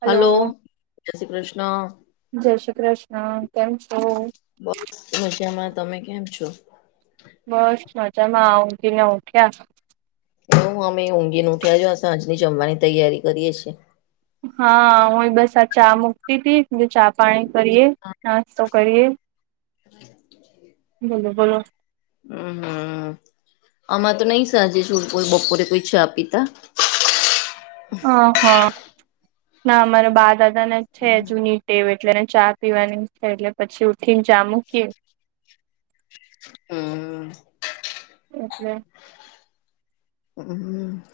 Hello hello જય શ્રી કૃષ્ણ જય શ્રી કૃષ્ણ કેમ છો? બસ મજામાં તમે કેમ છો? બસ મજામાં ઊંઘીને ઓઠ્યા. હ અમે ઊંઘીને ઉઠ્યાજ સાંજની જમવાની તૈયારી કરીએ છીએ. હા હુંએ બસ આ ચા મુકતી તી ચા પાણી કરીએ નાસ્તો કરીએ. [unintelligible] બોલો બોલો. હમ હમ આમાં તો નહી સાજે છ બપોરે કોઈ ચા પીતા. હ હા ના અમારા બા દાદાને છે જુની ટેવ એ ટલેને ચા પીવાની છે એટલે પછી ઉઠી ને ચા મૂકીએ. હમ એટલે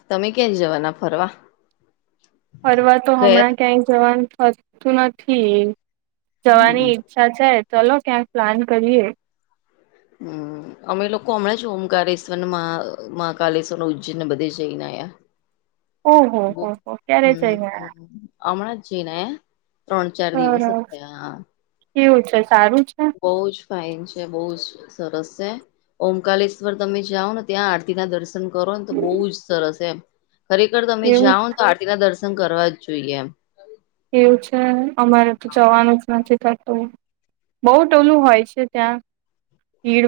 તમે ક્યાંરે જવાના ફરવા? ફરવા તો હમણાં ગયા ક્યાંય જવાનું થ તું નથી જવાની હમ ઈચ્છા છે ચલો ક્યાંક પ્લાન કરીએ. હમ અમે લોકો હમણાં જ ઓમકારેશ્વર ને મહા મહા કલેશવર ન ઉજ્જૈનને બધે જઈને આયા. [inaudible] ઓહ હો હો ક્યારે જઈ ને આયા. અમણા જઈને આયા. ત્રણ ચાર દિવસે આયા સરસ પેહા કેવું છે સારું છે બોજ ફઇન છે બહુ જ સરસ છે ઓમકલેશ્વર તમે જાઓ ને ત્યાં આરતી ના દર્શન કરો ને તો બહુ જ સરસ એમ ખરેખર તમે એવું જાઓને આરતી ના દર્શન કરવા જ જોઈએ એમ. એવું છે અમારે તો જવાનું જ નથી થતું. બઉ ટોલું હોય છે ત્યાં.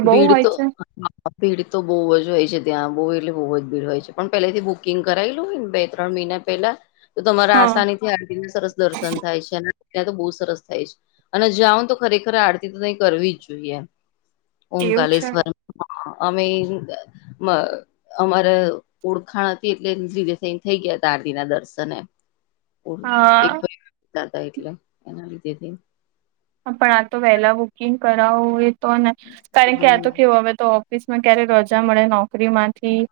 બહુ ભીડ હોય તો છે આ અ ભીડ તો બહુ જ હોય છે ત્યાં બહુ એટલે બહુ જ ભીડ હોય છે પણ પહેલાથી બુકિંગ કરાવેલું હોયને બે ત્રણ મહિના પેલા તો તમારા હા આસાની થી આરતી ની સરસ દર્શન થાય છે અને ત્યાં તો બહુ સરસ થાય છે. અને જાઉ તો ખરેખર આરતી તો તઈ કરવી જ જોઈએ. એવું છે ઓમકાલેશ્વર અમે દા માં અમારે ઓળખાણ હતી એટલે ધીરે થઈને થઈ ગયા હતા આરતી ના દર્શન એમ. ઓ એક હા [unintelligible] એટલે એના લીધે. હ પણ આ તો વહેલા બુકિંગ કરાવું એ તો ને કારણ કે આ તો કેવો હવે તો ઓફિસમાં ક્યારે રજા મળે નોકરીમાંથી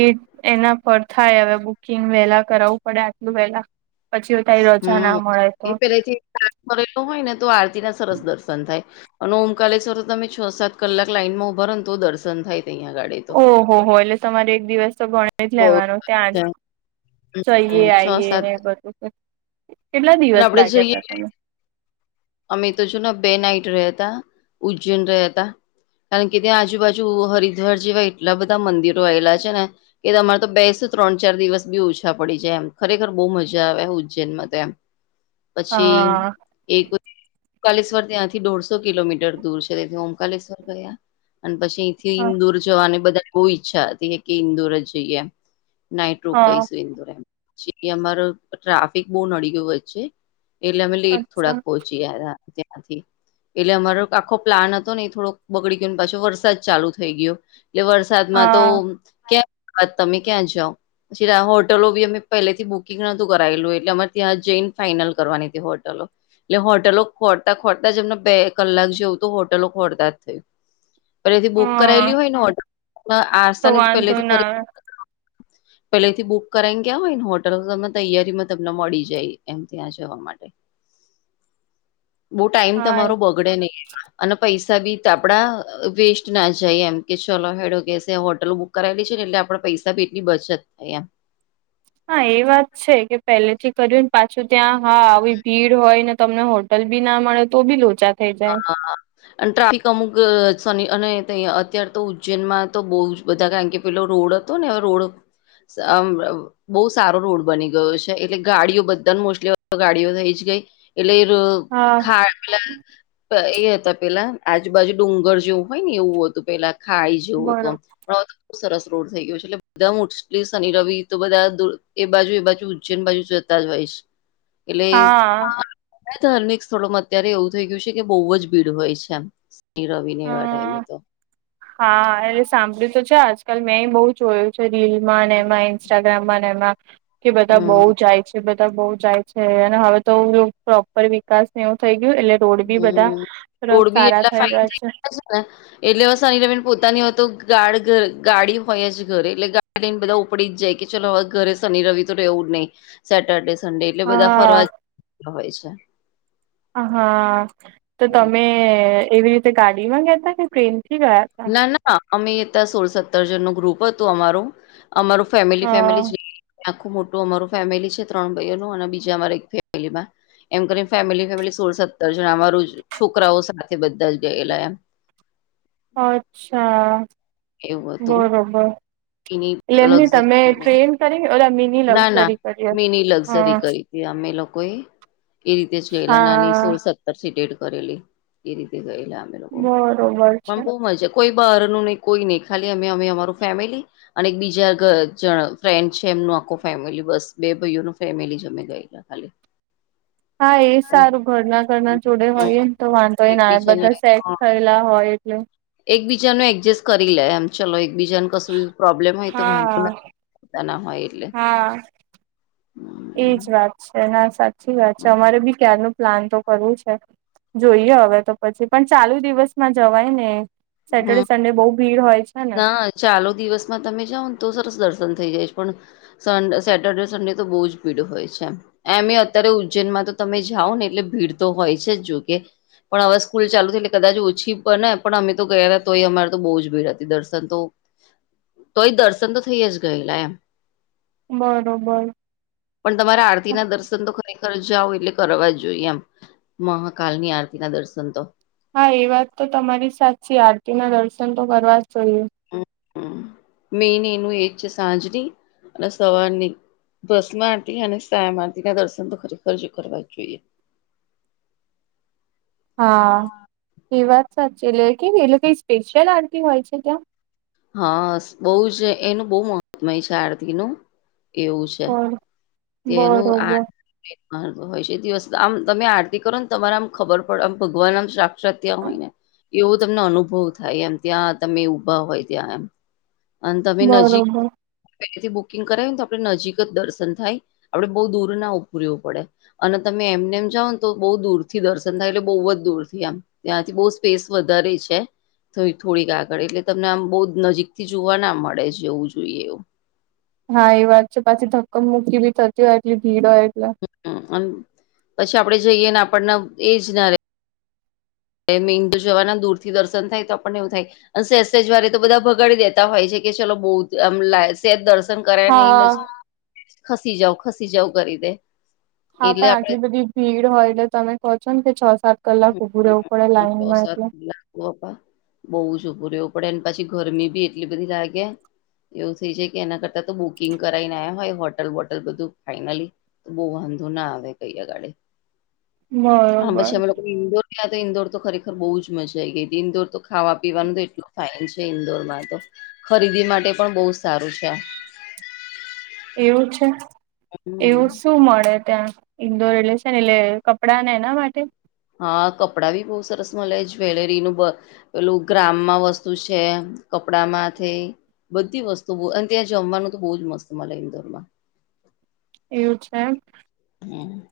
એ એના પર થાય હવે બુકિંગ વેલા કરાવવું પડે આટલું વેલા. પછી તઈ રજા ના મળે તો. પહેલે થી [unintelligible] કરેલું હોય ને તો આરતી ના સરસ દર્શન થાય. અને ઓમકાલેશ્વર તો તમે છ સાત કલાક લાઈનમાં ઉભા રહો ને તો દર્શન થાય તહીંયા આ ગાડી તો ઓહ હો હો એટલે તમારે એક દિવસ તો ગણી જ બહુ લેવાનો ત્યાં જ. જઈએ છ આઈએ સાત ને બધું કેટલા અને દિવસ આપડે લાગ્યા જઈએ ત તમે. અમે તો છું ને બે નાઈટ રહ્યા હતા ઉજ્જૈન રહયા તા. કારણ કે ત્યાં આજુબાજુ હરિદ્વાર જેવા એટલા બધા મંદિરો આવેલા છે ને. કે તમારે તો બેશો ત્રણ ચાર દિવસ બી ઓછા પડી જાય એમ ખરેખર બહુ મજા આવે ઉજ્જૈનમાં તો એમ. પછી હા એક ઓમકાલેશ્વર ત્યાંથી દોઢસો કિલોમીટર દૂર છે તેથી ઓમકાલેશ્વર ગયા. અને પછી અથી હા ઇન્દોર જવાની બધા બહુ ઈચ્છા હતી કે ઇન્દોર જ જઈએ. નાઈટ રોકાઈ હા શું ઇન્દોર એમ પછી અમારો ટ્રાફિક બહુ નડી ગયો વચ્ચે એટલે અમે લેટ થોડાક અચ્છા પહોંચી ર ત્યાંથી. એટલે અમારો આખો પ્લાન હતો ને એ થોડો બગડી ગયો ને પાછો વરસાદ ચાલુ થઈ ગયો. એટલે વરસાદમાં તો હા ક્યાં વાત તમે ક્યાં જાઓ. પછી હોટલો બી અમે પહેલેથી બુકિંગ નોતું કરેલું એટલે અમારે ત્યાં જઈને ફાઈનલ કરવાની હતી હોટલો. એટલે હોટલો ખોરતા ખોરતા જ એમને બે કલાક જેવું તો હોટલો ખોરતા જ થયું. પેલેથી બુક હા કરાયેલી હોય ને હોટલો તો આસાનીથી વાંધો પહેલેથી ના આવે કરી પેલેથી બુક કરાઈને ગયા હોય ને હોટલ તમે તૈયારીમાં તમને મળી જાય એમ ત્યાં જવા માટે. બો ટાઈમ તમારો હા બગડે નહીં એમાં. અને પૈસા બી આપડા વેસ્ટ ના જાય એમ કે ચલો હેડો કે છે હોટલ બુક કરાયેલી છે ને એટલે આપણા પૈસા ભી એટલી બચત થાય એમ. હા એ વાત છે કે પહેલે થી કર્યું પાછું ત્યાં હા આવી ભીડ હોય ને તમને હોટ હોટલ બી ના મળે તો બી લોચા થઈ હા જાય હા હા. અને ટ્રાફિક અમુક અને અત્યાર તો ઉજ્જૈનમાં તો બહુ જ બધા કારણ કે પેલો રોડ હતો ને હ રોડ સા આમ બહુ સારો રોડ બની ગયો છે એટલે ગાડીઓ બધા મોસ્ટલી ગાડીઓ થઈ જ ગઈ. એટલે એર હા ખા પેલા એ હતા પેલા આજુબાજુ ડુંગર જેવું હોય ને એવું હતું પેલા ખાઈ જેવું બરોબર હતું આમ [unintelligible] સરસ રોડ થઈ ગયો છે એટલે બધા ઉછલી શનિ રવિ તો બધા એ બાજુ એ બાજુ ઉજ્જૈન બાજુ જતા જ હોય છે. [inaudible] હા એટલે ધાર્મિક સ્થળોમાં અત્યારે એવું થઈ ગયું છે કે બહુ જ ભીડ હોય છે એમ. હા [unintelligible] હા એટલે સાંભળ્યું તો છે આજકાલ મેં બહુ જોયું. રીલમાં ને એમાં ઇન્સ્ટાગ્રામ માં એમાં કે બધા બહુ હમ જાય છે. બધા બહુ જાય છે અને હવે તો પ્રોપર વિકાસ એવું થઈ ગયું એટલે દોડ બી બધા હમ પ રોડ બી સારા એટલા થઈ ફાઈન ગયા છે. ને એટલેનીરબન પોતાની હોય તો ગાડર ગાડી હોય જ ઘર એટલે ને બધા ઉપડી જ જાય કે ચલો હવે ઘરે શનિ રવિ તો રહેવું જ નહી. સેટરડે સડે એટલે બધા હા ફરવા હોય છે. હા તો તમે એવી રીતે ગાડીમાં ગયાતા કે ટ્રેનથી ગયા? તા ના ના અમે તં સોળ સત્તર જન નો ગ્રુપ હતું અમારૂ અમારું ફેમિલી હા ફેમિલી આખું મોટું અમારું ફેમિલી છે ત્રણ ભાઈઓ નું અને બીજા અમારે એક ફેમિલીમાં એમ કરીને ફેમિલી ફેમિલી સોળ સત્તર જણ અમાર છોકરાઓ સાથે બધા જ ગયેલા એમ. અચ્છા એવું હતું બરોબર. એની એટલે એમની તમે લક્ઝરી ટ્રેન કરી એટલે મીની ના ના લક્ઝરી કરી હ મિની લક્ઝરી હા. કરી અમે લોકો એ એ રીતે જોયેલા નાની હા સોળ સ ેટ કરેલી એ રીતે ગયેલા અમે લોકો બરોબર પણ છે બહ મજા કોઈ બહાર નું નહી. કોઈ નહી ખાલી અમે અમે અમારું ફેમિલી અને એક બીજા જણ ફ્રેન્ડ છે એમનો આખો ફેમિલી બસ બે ભાઈઓનું ફેમિલી જ અમે ગયેલી ખાલી હા એ હમ સારું ઘરના ઘરના જોડે હોય ને તો વાંધો હોયને એકબીજાને બધા સેટ હા થયેલા હોય એટલે એકબીજાનું એડજસ્ટ કરીલે આમ ચાલ એકબીજાને કસ બી પ્રોબ્લેમ હોય તોં વાંધો હા ના પતા ના હોય એટલે હા હ એજ વાત છે ના સાચી વાત છે અમારે બી કલ ન પ્લાન તો કરવું છે જોઈએ હવે તો પછી પણ ચાલુ દિવસમાં જવાય ને. સેટરડે સંન્ડે બહુ ભીડ હોય છે ને. હા ચાલો દિવસમાં તમે જાઓ ને તો સરસ દર્શન થઇ જાયશ પણ સ સેટર્ડે સન્ડે તો બહુ જ પીડ હોય છે એમ. એમે અત્યારે ઉજ્જૈનમાં તો તમે જાઓ ને એટલે ભીડ તો હોય છે જ જોકે. પણ હવા સ્કૂલ ચાલુ છે એટલેદાચ ઓછી પણ ને પણ અમે તો ગયા હતા તોય અમા તો બહુ જ ભીડ હતી. દર્શન તો તોય દર્શન તો થઈ જ ગયેલા એમ. બરોબર. પણ તમારે આરતી ના દર્શન તો ખરેખર જઓ એટલે કરવા જ જોઈએ એમ. મહાકાલની આરતી ના દર્શન તો. હા એ વાત તો તમારી સાચી આરતી ના દર્શન તો કરવા જ જોઈએ. મેન એનું એજ છે સાંજની અને સવારની. દસમાંરતી અને સાયા આરતી ના દર્શન તો ખરી ફરજ કરવા જ જોઈએ. હા એ વાત સાચી એટલે કે એટલે કઈ સ્પેશિયલ આરટી હોય છે ત્યાં? હા બહુ જ એનું બહુ મહત્મય છે આરતીનું. એવું છે બર તેનું આ બરોબર હોય છે દિવસ આમ તમે આરતી કરો ને તમારા આમ ખબર પડે આમ ભગવાન આમ શા ત્ય હોય ને એવો તમને અનુભવ થાય એમ ત્યાં તમે ઊભા હોય ત્યાં એમ. અને તમે નજીક બરોબર પથી બુકિંગ કરાવી ને તો આપડણે નજીક જ દર્શન થાય આપડે બઉુ દૂર ના ઉભુ રેવું પડે. અને તમે એમને એમ જાઓ ને તો બહુ દૂર થી દર્શન થાય એટલે બહુ જ દૂર થી આમ ત્યાંથી બહુ સ્પેસ વધારે છે થોડીક આગળ એટલે તમને આમ બહુ નજીક થી જોવા ના મળે છેવું જોઈએ એવું. હા એ વાત છે પાછી ધક્કમ મુૂકી ભી થતી હોય એટલી ભીડ હોય એટલે. પછી આપડે જઈએ ને આપણને એજ ના રહે. એ મેંદુ જવાના દૂરથીર્ન થાય તો આપણને એવું થાય સેજ સેજ વારે તો બધા ભગાડી દેતા હોય છે કે ચલો બહુ આમ લાઈન સે દર્શન દર્શન કરાય ને હા એઈને જ ખસી જાવ ખસી જાવું કરી દે. હા એટલે પણ આપડે આટલી બધી ભીડ હોય એટલે તમે કહો છો ને કે છ સાત કલાક ઉભું રહેવું પડે લાઈનમાં એટલલે. બપા બહુ છોપું રવું પડે એને પછી ગરમી બી એટલી બધી લાગે. એવું થઈ જાય કે એના કરતાં તો બુકિંગ કરાવને આવ્યા હોય હોટલ બોટલ બધું ફાઈનલી. બહુ વાંધો ના આવે કઈગાળે. હા બરોબર પછી અમે લોકો ઇન્ડોર ગયા ઇન્ડોર તો ખરેખર બહુ જ મજા આઈ ગઈ હતી ઇન્ડોર તો ખાવા પીવાનું તો એટલ ફાઇન છે ઇન્દોરમાં તો ખરીદી માટે પણ બહુ સારું છે આ એવું છે હમ એવું શું મળે ત્યાં. ઇન્ડોર રિલેશન એટલે કપડા ને એના માટે હા કપડા બહુ સરસ મળે જ્વેલરીનું બ. પેલું ગ્રામમાં વસ્તુ છે કપડામાંથી બધી વસ્તુ અને ત્યાં જમવાનું તો બહુ જ મસ્ત મલે ઇન્દોરમાં. એવું છે એમ. હમ [inaudible] [unintelligible] [inaudible]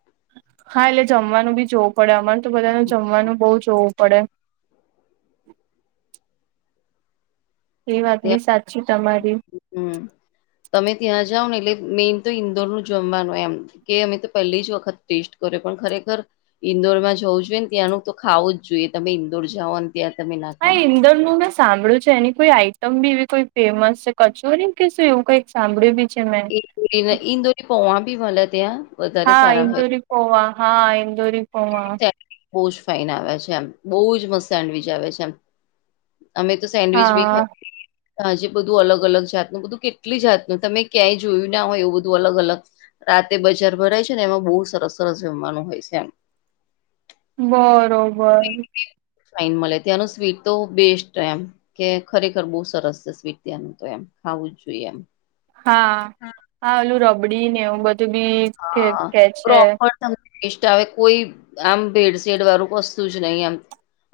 હા એટલે જમવાનું બી જોવું પડે અમારે તો બધાને જમવાનું બહુ જોવું પડે. એ વાત બી ત્યાં સાચી તમારી હમ તમે ત્યાં જાવ ને એટલે મેઈન તો ઇન્દોર નું જમવાનું એમ કે અમે તો પહેલી જ વખત ટેસ્ટ કર્યો પણ ખરેખર ઈન્દોર માં જવું જોઈએ ને ત્યાંનું તો ખાવું જ જોઈએ તમે ઈન્દોર જાઓ ક્યા તમે ના હા ખાવ ઇંદોરનું મે સાંભળ્યું છે એની કોઈ આઈટમ બી એવી કોઈ ફેમસ છે કચોરી કે શું એવું કઈક સાંભળ્યું બી છે મે ઇન ઇન્દોર ની પોવા ભી મલે ત્યાં વધારે હા સારા હોય ઇન્દોરી પોવા હા ઇન્દોરી પોવા. સેન્ડવીચ બહુ જ ફાઈન આવે છે એમ બહુજ મસ્ત સેન્ડવીચ આવે છે એમ અમે તો સેન્ડવીચ બી ખાઈ હા આજે બધું અલગ અલગ જાતનું બધું કેટલી જાતનું તમે ક્યાંય જોયું ના હોય એવું બધું અલગ અલગ રાતે બજાર ભરાય છે ને એમાં બહુ સરસ સરસ જમવાનું હોય છે એમ બરોબર ફાઇન મળે ત્યાંનું સ્વીટ તો બેસ્ટ એમ કે ખરેખર બહુ સરસ છે સ્વીટ ત્યાંનું તો એમ ખાવું જ જોઈએ એમ હા હા ઓલું રબડી ને એવું બધું બી કે હા કે છે પ્રોપર સ્વાદિષ્ટ આવે કોઈ આમ ભેળસેળ વાળું વસ્તુ જ નહી આમ.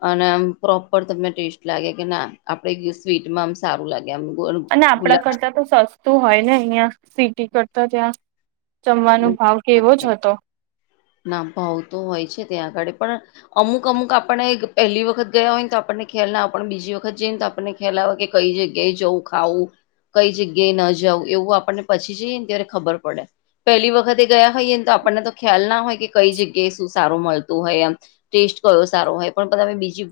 અને આમ પ્રોપર તમને ટેસ્ટ લાગે કે ના આપડે સ્વીટમાં આમ સારું લાગે [inaudible] [unintelligible] [inaudible] અને આપણા કરતા તો સસ. સસ્તુ હોય ને અહિયાં સિટી કરતા ત્યાં જમવાનો ભાવ કેવો જ હતો ના ભાવ તો હોય છે ત્યાં આગળ પણ અમુક અમુક આપણને પહેલી વખત ગયા હોય ને તો આપણને ખ્યાલ ના પણ બીજી વખત જઈએને આપણને ખ્યાલ આવે કે કઈ જગ્યાએ જવું ખાવું. કઈ જગ્યાએ ન જવું એવું આપણને પછી જઈએ ને ત્યારે ખબર પડે. પહેલી વખતે ગયા હોઈએને તો આપણને તો ખ્યાલ ના હોય કે કઈ જગ્યાએ શું સારું મળતું હોય એમ. ટેસ્ટ કયો સારો હોય પણ તમે બીજી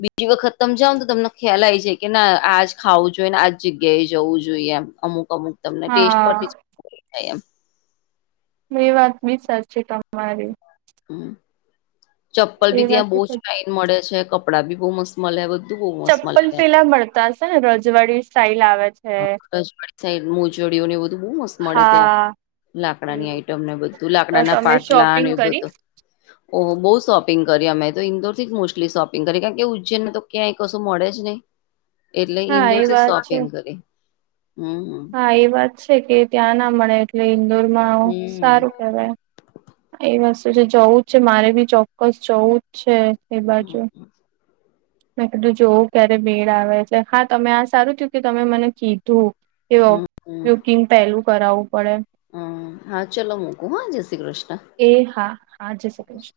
બીજી વખત તમ જાવ ને તો તમને ખ્યાલ આવી જાય કે ના આજ ખાવું જોઈએ ને આજ જગ્યાએ જવું જોઈએ એમ. અમુક અમુક તમને ટેસ્ટ પરથી હા જ ખબર પડે એમ એ વાત બી સાચી છે તમારી હ ચપ્પલ એ ભી વાત ત્યાં તો બહુ છે. જ ફાઇન મળે છે કપડાં ભી બહુ મસ્ત મલે બધું બહુ મસ્ત મલે ત્યાં સે ને રજવાડી સ્ટાઇલ આવે છે. [unintelligible] સાઈડ મોજડીઓ ને બધું બહુ મસ્ત મળે ત્યાં હા. લાકડાની એવું આઈટમ ને બધું તો લાકડાના તમે પાટલા શોપિંગ એ કરી? બધુ ઓહો બહુ શોપિંગ કરી અમે તો ઇન્દોરથી જ મોસ્ટલી શોપિંગ કરીએ કારણ કે ઉજ્જૈનને તો ક્યાંય કશું મળેજ નહી. એટલે હા એ ઇન્દોરથી વાત છે. શોપિંગ કરીએ. હમ હા એ વાત છે કે ત્યાં ના મળે એટલે ઈન્દોર માં હમ સારું હમ કેહેવાય. એ વસ્તુ છે જવું જ છે મારે બી ચોક્કસ જવું જ છે. એ બાજુ. હમ મેં કીધું જોવ ક્યારે મેડ આવે એટલે હા તમે આ સારું થયું કે તમે મને કીધું. કે હમ હમ બુકિંગ પેલું કરાવવું પડે? હમ હા ચલો મુકુ હા જય શ્રી કૃષ્ણ.. જય શ્રી કૃષ્ણ.